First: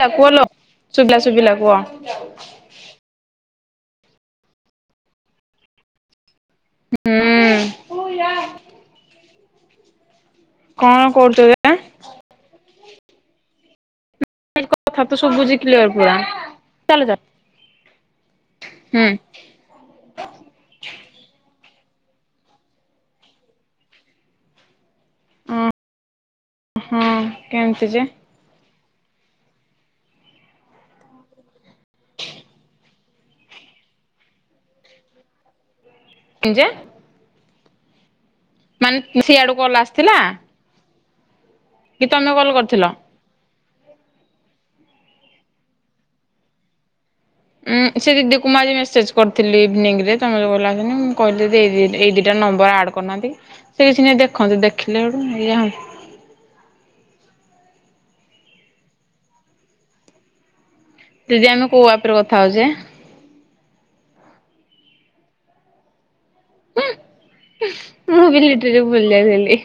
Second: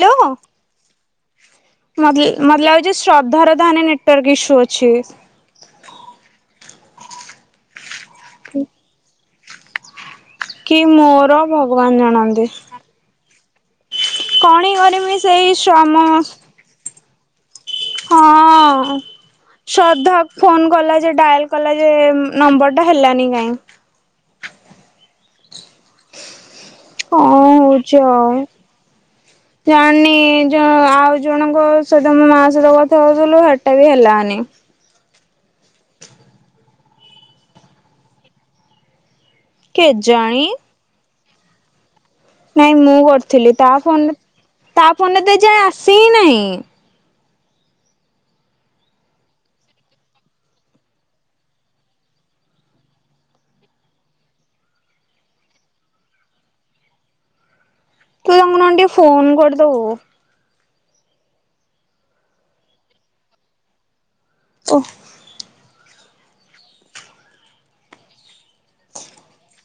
Hello [unintelligible] ଶୁବିଲା ଶୁବିଲା କୁଅ। ଯେ ଶ୍ରଦ୍ଧାର ତାହାନେ ନେଟୱାର୍କ ଇସ୍ୟୁ ଅଛି। ହୁଁ। କି କଣ ମୋର କରୁଛ ଯେ? ଭଗବାନ ଜାଣନ୍ତି? କଣ [unintelligible] କଥା କରିମି ତ ସେଇ ଶୁବୁଚି କ୍ଲିକ୍ ଶ୍ରମ ପୁରା। ଚାଲ ଯ ହଁ। ହୁଁ। ଶ୍ରଦ୍ଧା ଫୋନ୍ କଲା ଯେ ଡାଏଲ୍ କଲା ଯେ ନମ୍ବର୍ ଟା ହେଲାନି କାଇଁ? ଅଁ ହଁ କଣ କେମ୍ତି ହଉଛି ଯେ? ଆଉ। ଜାଣିନି ଯୋ ଆଉ ଜଣଙ୍କ ସଇତ ମୋ ମା ସଇତ [unintelligible] [unintelligible] ହଉଥିଲୁ ସେଟା ବି ହେଲାନି। କି ଜେ। ମାନେ [unintelligible] ସିଆଡୁ କଲ୍ ଆସିଥିଲା କେଜାଣି? କି ତମେ [unintelligible] ନାଇଁ ମୁଁ କରିଥିଲି ତା ଫୋନ୍ ତା ଫୋନ୍ ରେ ତ ଏ ଯାଏଁ ଆସି ହି ନାଇଁ। ଉଁ ସେ ଦିଦିକୁ ମୁଁ ଆଜି ମେସେଜ କରିଥିଲି ଇଭିନିଂ ରେ ତମେ ଯୋକହିଲ ଆଶିନେଇ ମୁଁ କହିଲି ଦେଇଦେ ଦିଟା ନମ୍ବର ଆଡ କରୁନାହାନ୍ତି ସେ କିଛି ନାହିଁ ଦେଖନ୍ତୁ ଦେଖିଲେ ହେଟୁ ଏଇଆ। ତୁ ତାଙ୍କୁ ଟିକେ ଫୋନ୍ କରିଦବୁ। ଦିଦି ଆମେ କୋଉ ଆପରେ କଥା ହୋଉଚେ? ଓହ। ମୁଁ ବି ଲିଟରେ ଭୁଲଥିଲି।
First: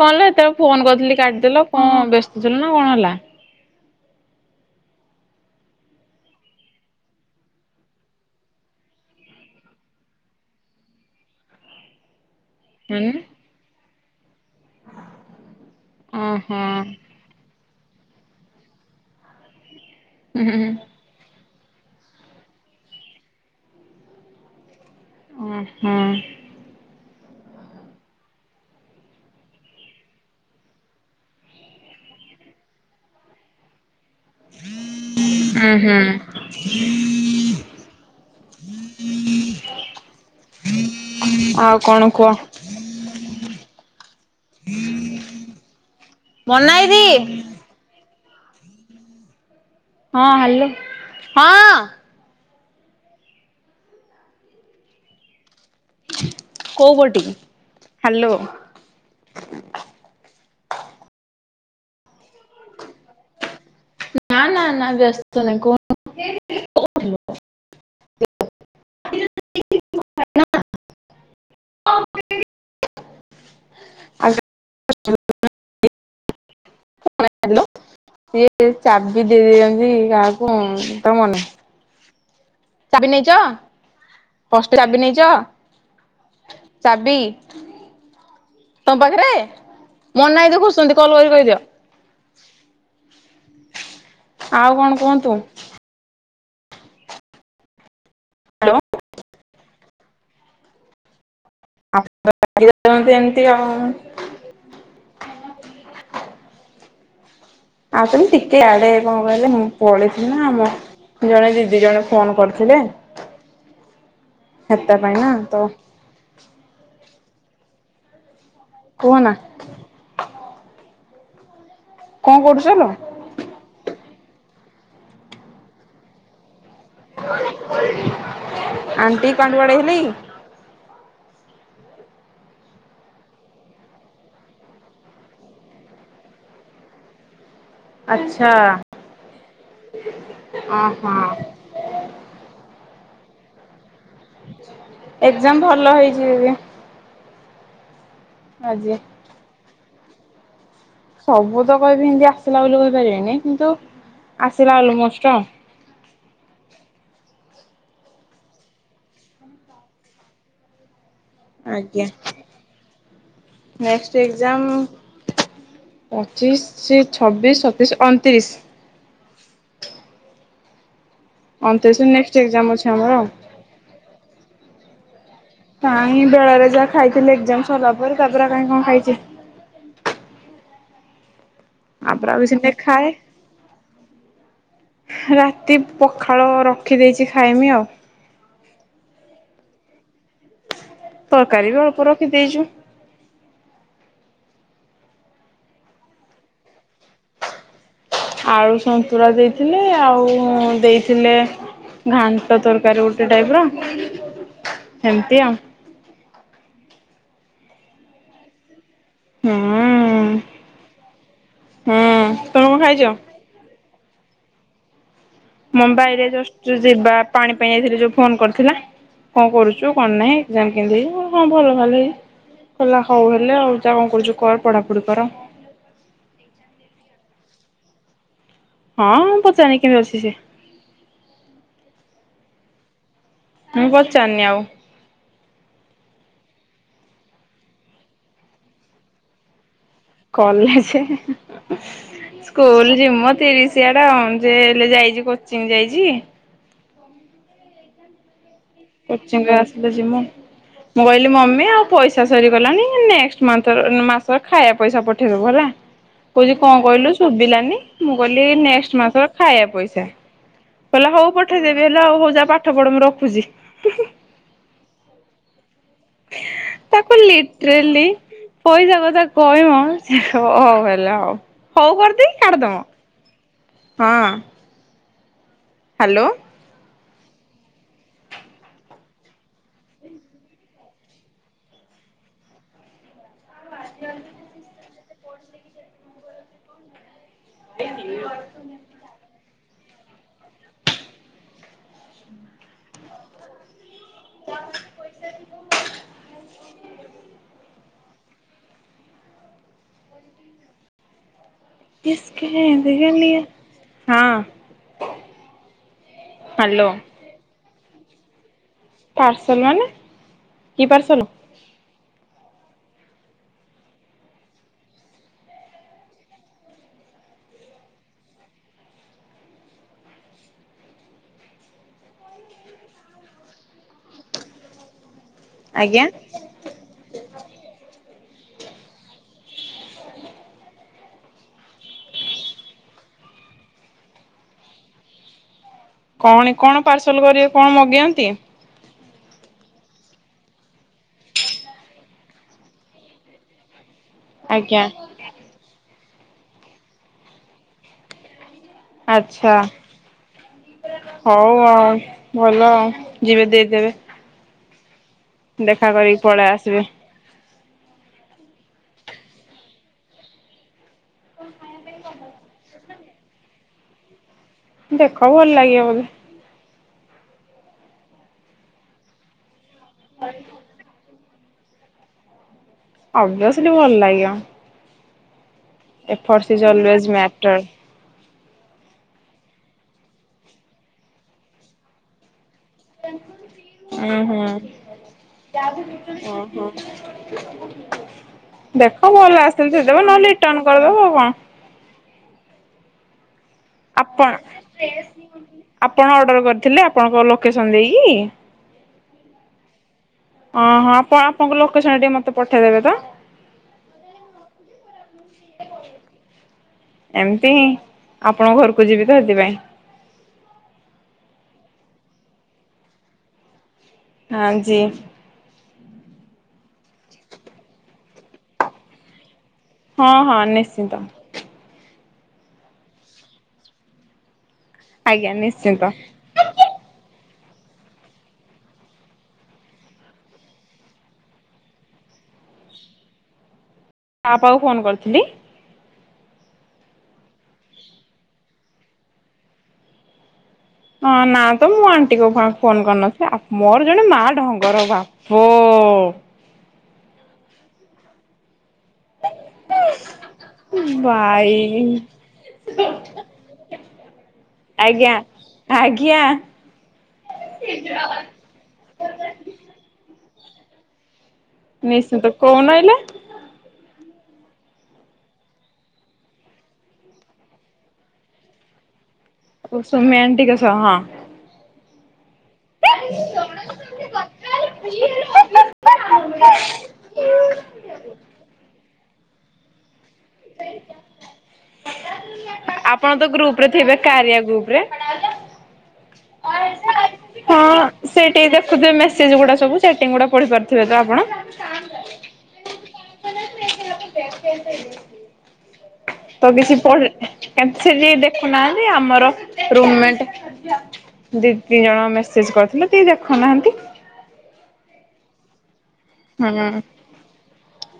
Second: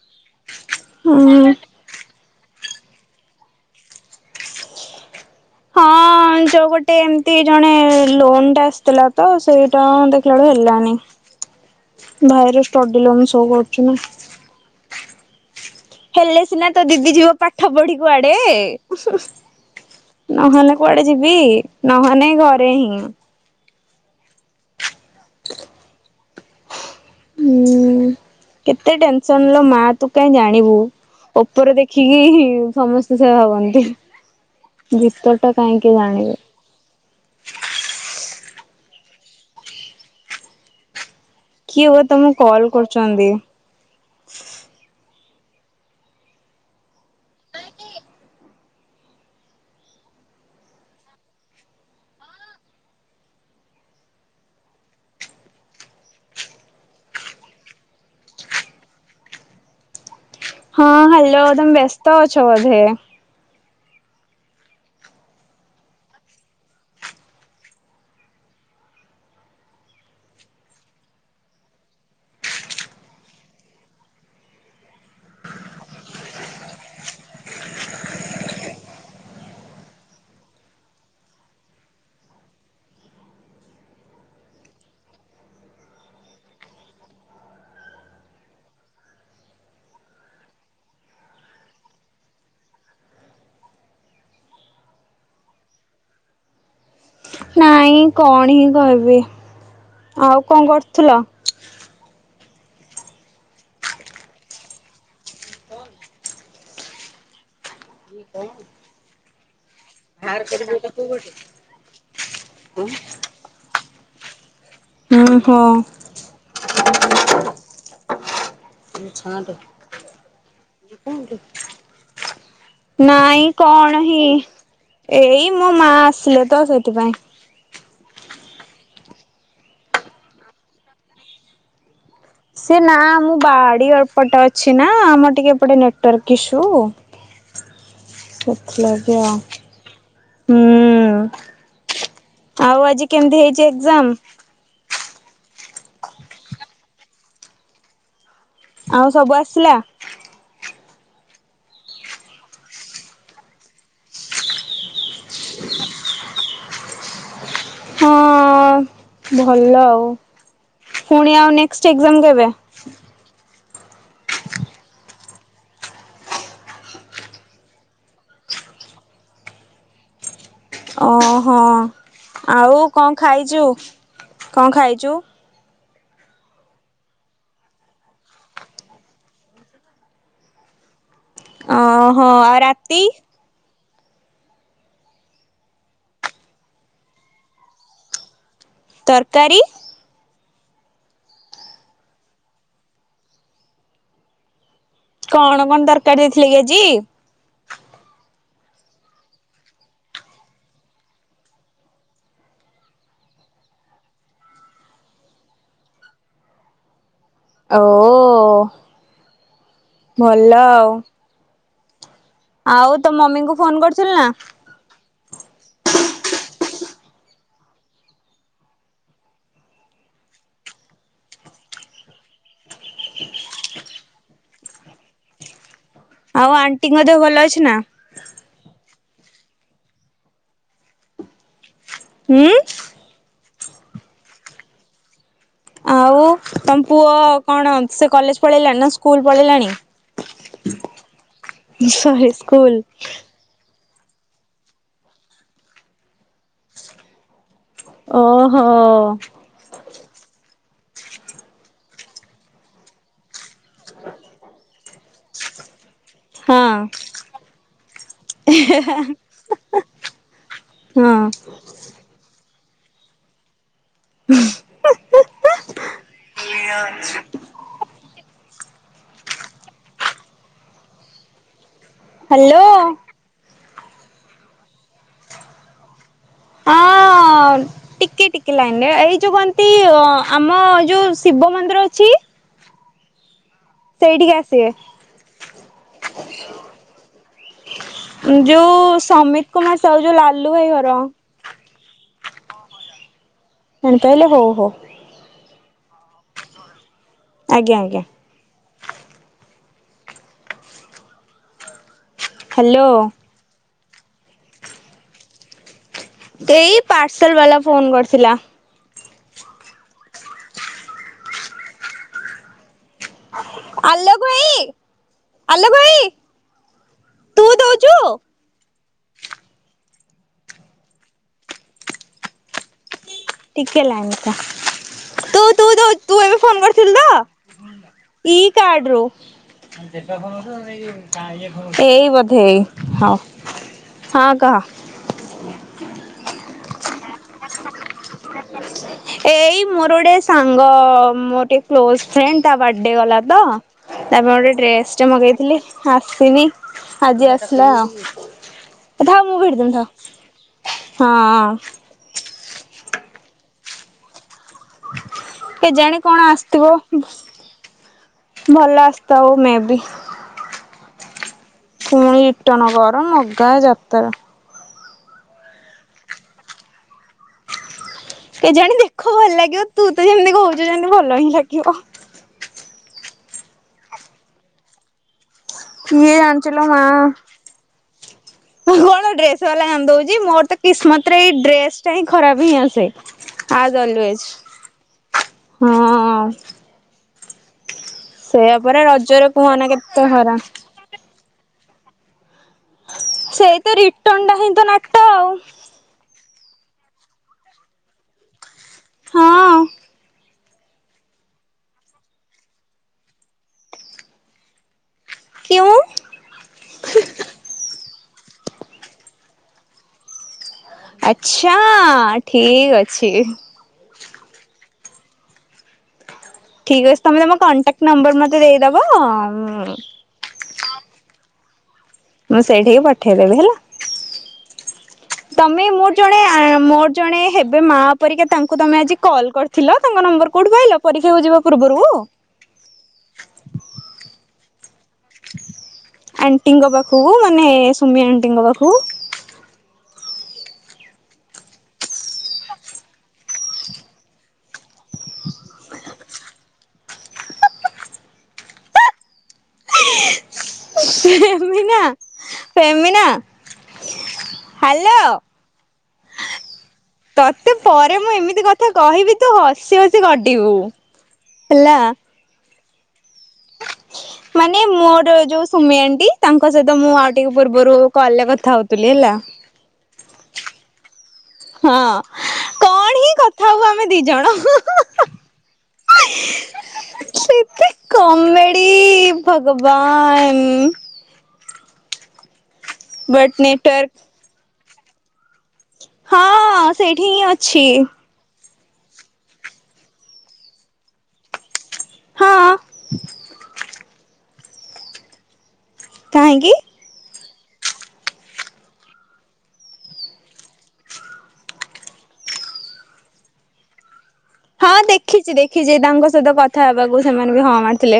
କଣ ହେଲସେତେବେଳେ ଫୋନ କରିଥିଲି ହୁଁ। କାଟିଦେଲ କଣ ବ୍ୟସ୍ତ ଥିଲ ନା କଣ ହେଲା ଯେଉ ଗୋଟେ ଏମିତି ଜଣେ ଲୋନ୍ଟା ଆସିଥିଲା ତ ସେଇଟା ଦେଖିଲା ବେଳୁ ହେଲାନି। ଭାଇର ଷ୍ଟଡି ମାନେ ଲୋ ସୋ କରୁଛୁ ନା। ହେଲେ ଓହୋ ସିନା ତୋ ଦିଦି ଯିବ ପାଠ ପଢି କୁଆଡେ। ହୁଁ ହୁଁ ନହଲେ କୁଆଡେ ଯିବି ନହଲେେ ଘରେ ହିଁ। ଓ ହୁଁ। ହୁଁ କେତେ ଟେନସନ ମା ତୁ କହିଁ ଜାଣିବୁ। ଉପରେ ଦେଖିକି ସମସ୍ତେ ସେୟା ଭାବନ୍ତି। ଭିତର ଟା ହୁଁ ହଁ। ହ କାହିଁକି ହ ଜାଣିବେ ହଁ ଆଉ କିଏ ବା କଣ ତମକୁ କୁହ? କଲ୍ କରୁଛନ୍ତି। ମନାଇ ଦିଦି। ହଁ ହାଲୋ ହଁ। କୋଉ କୋଉଟୀକି ହାଲୋ। ହଁ ହାଲୋ ତମେ ବ୍ୟସ୍ତ ଅଛ ବୋଧେ? ନା ନା ନା ବ୍ୟସ୍ତ ନାହିଁ କୋଉନାନ୍ତି। ହ୍ୟାଲୋ ସଇଏ ଚାବି ଦେଇ ଦେଇେଇଛନ୍ତି କାହାକୁ ତ ମନେ ଚାବି ନେଇଚ ପଷ୍ଟ ଚାବି ନେଇଚ? ଚାବି। ତମ ପାଖରେ ମୋନାଦି ଖୋଜୁଚନ୍ତି କଲ୍ କରି କହିଦିଅ। ଆଉ କଣ କୁହନ୍ତୁ? ନାଇଁ କଣ ହିଁ କହିବି ଆଉ କଣ କରୁଥିଲ? ଆ ଏମିତି ଆଉ। ଆଉ ତମ ଟିକେ ଆଡେ କଣ କହିଲେ ମୁଁ। ପଳେଥିଲି ନା ଆମ ଜଣେ ଦିଦି ଜଣେ ଫୋନ କରିଥିଲେ ହାତ ପାଇଁ ନା ହୁଁ ତ ହଁ। ସେ କୁହ ନା ଥାନ୍ତୁ, ଯେ କୁହନ୍ତୁ? କଣ କରୁଚଲୋ? ନାଇଁ କଣ ହିଁ ଏଇ ମୋ ମା ଆସିଲେ ତ ସେଥିପାଇଁ। ଆଣ୍ଟି କୁଆଡେ ବାଇହେଲେକି? ସେ ନା ମୁଁ ବାଡି ପଟେ ଅଛି ନା ଆମର ଟିକେ ଏପଟେ ନେଟୱାର୍କ ଇସୁ। ଆଚ୍ଛା ସେଥିଲଗି ଆଉ। ଓ ହୁଁ ହୋ। ଆଉ ଆଜି କେମିତି ହେଇଛି ଏକ୍ଜାମ? ଏକ୍ଜାମ ଭଲ ହେଇଛି ଦିଦି। ଆଜି ଆଉ ସବୁ ଆସିଲା? ସବୁ ତ କହିବି ଏମିତି ଆସିଲା ବୋଲି କହିପାରିବେନି କିନ୍ତୁ ଆସିଲା ଅଲମୋଷ୍ଟ। ହଁ ଭଲ ଆଉ ପୁଣି ଆଉ ନେକ୍ସଟ ଆଜ୍ଞା ଏକ୍ଜାମ କେବେ? ନେକ୍ଟ ଏକ୍ଜାମ ପଚିଶ ଶି ଛବିଶ ସତେଇଶ ଅଣତିରିଶ। ଓହୋ ଅଣତିରିଶ ନେକ୍ସଟ ଏକ୍ଜାମ ଆଉ ଅଛି ଆମର କଣ ଆଉ ଖାଇଚୁ କଣ ଖାଇଚୁ? କାଇହିଁ ବେଳେରେ ଯାହା ଖାଇଥିଲି ଏକ୍ଜାମ ସରିଲା ପରେ ତାପରେ କାଇଁ କଣ ଖାଇଚି। ଆ ଓହୋ ପରେ ଆଉ କିଛି ନିଏ ରାତି ଖାଏ। ରାତି ପଖାଳ ରଖିଦେଇଚି ଖାଇମି ଆଉ। ତରକାରୀ। ତରକାରୀ ବି ଅଳ୍ପ ରଖିଦେଇଚୁ। କଣ କଣ ତରକାରୀ ଦେଇଥିଲେ କି ଆଜି। ଆଳୁ ସନ୍ତୁଳା ଦେଇଥିଲେ ଆଉ ଦେଇଥିଲେ। ଘାଣ୍ଟ ତରକାରୀ ଗୋଟେ ଟାଇପର ଏମିତି ଆଉ। ଆ ଓ ହୁଁ ଭଲ ଆଉ। ହୁଁ। ତମେ କଣ ଆଉ ଖାଇଛ? ତୋ ମମିଙ୍କୁ ଫୋନ କରୁଥୁଲୁ ନା। ମୁମ୍ବାଇ ରେ ଯୋ ଯିବା ପାଣି ପାଇଁ ଯାଇଥିଲି ଯୋଉ ଫୋନ କରିଥିଲା। କଣ କରୁଛୁ କଣ ନାହିଁ ଏଜାମ କି ହଁ ଭଲ ଭାଲି। କିଲ ହଉଲେ ଆଉ ଯାହା କଣ କରୁଛୁ କର ପଢାପଢି କର। ଆଉ ଆଣ୍ଟିଙ୍କ ଦେହ ଭଲ ଅଛି ନା? ହଁ ମୁଁ ପଚାରି କେମିତି ଅଛି ସେ। ହୁଁ। ମୁଁ ପଚାନି ଆଉ। ଆଉ ତମ ପୁଅ କଣ ସେ କଲେଜ ପଳେଇଲାଣି ନା ସ୍କୁଲ ପଳେଇଲାଣି। College school ଯିମ। ତିରିଶିଆଟା ଅଣ ଯେ ହେଲେ ଯାଇଛି କୋଚିଂ ଯାଇଛି। [unintelligible] [unintelligible] ଓହୋ। କୋଚିଙ୍ଗିରେ ଆସିଲେ ଯିମୁ। ମୁଁ କହିଲି ମମି ଆଉ ପଇସା ସରିଗଲାଣି ନେଷ୍ଟ ମାସର ମାସ ଖାଇବା ପଇସା ପଠେଇଦବୁ ହେଲା। କହୁଛି ହଁ କଣ କହିଲୁ ଶୁଭିଲାନି ମୁଁ କହିଲି ନେଷ୍ଟ ମାସର ଖାଇବା ପଇସା। କହିଲା ହଁ ହଉ ପଠେଇଦେବି ହେଲା ଆଉ ହଉ ଯା ପାଠ ପଢ ମୁଁ ରଖୁଛି। [inaudible] ତାକୁ ଲିଟ୍ରେଲି। ପଇସା କଥା କହିବ ହଁ ହ ହେଲା ହଉ ହଉ କୁଆଡେ। ହାଲୋ। ହଁ। ହାଲୋ। ହଁ। ହଁ ଟିକଏ ଟିକେ ଲାଇନିରେ ଏଇ ଯେଉଁ କନ୍ତି ଆମ ଯେଉଁ ଶିବ ମନ୍ଦିର ଅଛି। ସେଇଠିକି ଆସିବେ [unintelligible] ଯୋଉ ସମିତ କୁମାର ସାହୁ ଯୋଉ ଲାଲୁ ଭାଇ ଘର। ଏନ୍ତେ ହେଲେ ହଉ ହଉ। ଆଜ୍ଞା ଆଜ୍ଞା। ଇସିକି ହେ ହ୍ୟାଲୋ ବିଗିଲିଏ ହଁ। ସେଇ ହ୍ୟାଲୋ। ପାର୍ସଲ ବାଲା ଫୋନ କରିଥିଲା। ପାର୍ସଲ ମାନେ କି ପାର୍ସଲ। ଆଲୋକ ଭାଇ, ଆଲୋକ ଭାଇ, ତୁ ଦଉଛୁ। ଟିକେ ଲାଇନ ରେ ଥା ତୁ। ଦଉ ଆଜ୍ଞା! ତୁ ଏବେ ଫୋନ କରିଥିଲୁ ତ ଇ କାର୍ଡରୁ ଏଇ ବୋଧେ ଏଇ। ହଁ ହଁ, କହ। କଣ କଣ ପାର୍ସଲ କରିବେ। କଣ ମଗେଇବା [unintelligible] ଏଇ ମୋର ଗୋଟେ ସାଙ୍ଗ, ମୋର ଗୋଟେ କ୍ଲୋଜ ଫ୍ରେଣ୍ଡ ତା ବାର୍ଥଡେ ଗଲା ତ। ତା ପାଇଁ ଗୋଟେ ଆଜ୍ଞା। ଡ୍ରେସ ଟା ମଗେଇଥିଲି ଆସନି। ଆଜି ଆସିଲା ଆଉ, ଥାଉ ମୁଁ ଆଚ୍ଛା ଭିଡ଼ି ଦେବି। ଥାଉ ହଁ ହଁ। ଭଲ ଆଉ ଯିବେ। ଦେଇଦେବେ ଦେଖା କେଜାଣି କରିକି କଣ ପଳେଇ ଆସିଥିବ? ଆସିବେ ଭଲ ଆସିଥାଉ, ମେ ବି। ପୁଣି ରିଟର୍ନ କର ମଗା ଯାତରା। ଦେଖ ଭଲ ଲାଗିବ ବୋଧେ କେଜାଣି ଦେଖ ଭଲ ଲାଗିବ। ତୁ ତ ଯେମିତି କହୁଛୁ ଯେମତି ଭଲ ହିଁ ଲାଗିବ। ଓଭଏୟୋସ୍ଲି, ଭଲ ଲାଗିବ। କିଏ ଏଫର୍ଟସ ଜାଣିଚି ଇଜ ଲୋ ମା। Always matter. କଣ ଡ୍ରେସ ବାଲା କାନ୍ଦଉଛି ମୋର ତ କିସ୍ମତ ରେ ଏଇ ଡ୍ରେସ ଟା ହିଁ ଖରାପ ହିଁ ଆସେ। ହଁ ଆଜ ଅଲୱେଜ ହ ହୋ ଦେଖ ହଁ। ଭଲ ଆସିଲି ରଖି ଦେବ। ସେଇଆ ପରା ନହେଲେ ରଜରେ ରିଟର୍ଣ କୁହନା କେତେ କରିଦବ ହରା ଆଉ କଣ। ସେଇତ ରିଟର୍ଣ ଆପଣ ଟା ହିଁ, ତ ନାଟ ଆଉ। ଆପଣ ଅର୍ଡର କରିଥିଲେ, ଆପଣଙ୍କ ଲୋକେସନ ଦେଇକି। ହଁ। ଓହୋ! ଆପଣ ଆପଣଙ୍କ ଲୋକେସନ ଟିକେ ମତେ ପଠେଇଦେବେ ତ। କ୍ୱିଁ। ସେ ହିଁ ଆପଣଙ୍କ ଘରକୁ ଯିବି ତ ସେଥିପାଇଁ। ଆଛା ଠିକ ଅଛି। ହଁ ଜି। ଠିକ୍ ଅଛି ତମେ ତମ କଣ୍ଟାକ୍ଟ ନମ୍ବର ମତେ ଦେଇଦବ। ହଁ ହଁ ନିଶ୍ଚିନ୍ତ। ମୁଁ ସେଇଠିିକି ପଠେଇଦେବି ହେଲା। ଆଜ୍ଞା ତମେ ନିଶ୍ଚିନ୍ତ ମୁଁ ଜଣେ। ମୋର ଜଣେ ହେବେ ମା ପରିକା ତାଙ୍କୁ ତମେ ଆଜି କଲ୍ କରିଥିଲ। ତାଙ୍କ ନମ୍ବର କୋଉଠୁ ପାଇଲ। ପରୀକ୍ଷାକୁ ଯିବା ପୂର୍ବରୁ। ମା ପାଖକୁଫୋନ୍ କରିଥିଲି। ଆଣ୍ଟିଙ୍କ ପାଖକୁ ମାନେ ସୁମି ଆଣ୍ଟିଙ୍କ ପାଖକୁ। ହଁ ନା ତ ମୁଁ ଆଣ୍ଟିଙ୍କ ପାଖକୁ ଫୋନ କରିନଥିଲି ମୋର ଜଣେ ମା ଢଙ୍ଗର ବା। ଫ ଫେମିନା ଭାଇ ହ୍ୟାଲୋ ଆଜ୍ଞା ଆଜ୍ଞା ତତେ ପରେ ମୁଁ ଇନଫର୍ମ କହିବି ତୁ ହସି ହସି ଗଡ଼ିବୁ। ନିଶ୍ଚିନ୍ତ। କହୁନଏଇଲେ? [inaudible] ମାନେ ମୋର ଯୋଉ ସୁମିଆଣ୍ଟି, ତାଙ୍କ ସହିତ ମୁଁ ଆଉ ଟିକେ ପୂର୍ବରୁ କଲରେ କଥା ହଉଥିଲି ହେଲା। ଓ ସୋମ୍ୟ ଆଣ୍ଟିଙ୍କ ସହ ହଁ। ହଁ କଣ ହିଁ ହ [inaudible] କଥା ହୋଉ ଆମେ ଦିଜଣ ନ [inaudible] ସେତେ କମେଡି ଭଗବାନ ଆପଣ ତ ବଟ୍ ଗ୍ରୁପ ରେ ନେଟୱାର୍କ ଥିବେ କାରିଆ ଗ୍ରୁପ ରେ? ହଁ ହଁ ସେଇଠି ହିଁ ଅଛି। ସେଇଠିକି ଦେଖୁଥିବେ ମେସେଜ ଗୁଡା ସବୁ ଚାଟିଙ୍ଗ ଗୁଡା ପଢି ପାରୁଥିବେ ତ ଆପଣ? ହଁ। ତ କାହିଁକି କିଛି ପ କେମ ଯ ଦେଖୁନାହାନ୍ତି ଆମର ରୁମମେଣ୍ଟ ଦିଦି ଜଣ ମେସେଜ କରିଥିଲେ କିଏ ଦେଖୁନାହାନ୍ତି ହଁ ଦେଖିଛି ଦେଖିଛି ତାଙ୍କ ସ କଥା ହୁଁ ହେବାକୁ ସେମାନେ ବି ହଁ ମାରିଥିଲେ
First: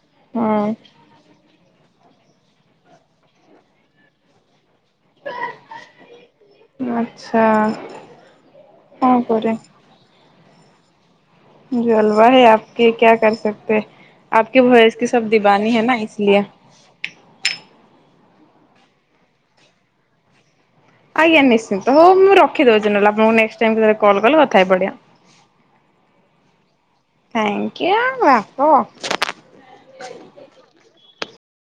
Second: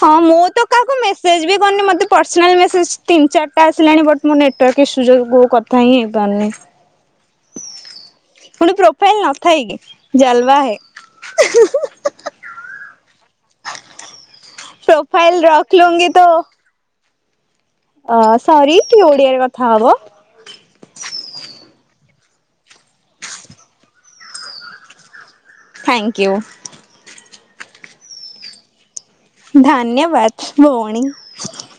ହଁ ମୁଁ ତ ହୁଁ କାହାକୁ ମେସେଜ୍ ବି କରିନି ମୋତେ ପସନାଲ୍ ମେସେଜ୍ ତିନି ଚାରିଟା ଆସିଲାଣି ବଟ୍ ମୋ ନେଟୱାର୍କ ଇସୁ ଯୋଗୁଁ କଥା ହିଁ ହେଇପାରୁନି। ଆଚ୍ଛା। ପୁଣି କଣ ପ୍ରୋଫାଇଲ କରେ ନଥାଇ କିି ଜଲବା ହେ ଜଲବା ହେ ଆପକି କ୍ୟା କର ସକତେ ଆପକି ଭଏସ କି ସବ ପ୍ରୋଫାଇଲ ରଖ ଦିବାନୀ ହେନା ଲୁଙ୍ଗି ଇସଲିଏ। ଅ ସରି ଟିକେ ଓଡିଆରେ କଥା ହବା ଆଜ୍ଞା ନିଶ୍ଚନ୍ତ ହଉ ମୁଁ ରଖିଦଉଚି ନହେଲେ ଆପଣଙ୍କୁ ନେଷ୍ଟ ଟାଇମ କଲ କଲେ କଥା ହେଇ ପଡିବି। Thank you. ଥ୍ୟାଙ୍କୟୁ ବାପ। ଧନ୍ୟବାଦ ଭଉଣୀ।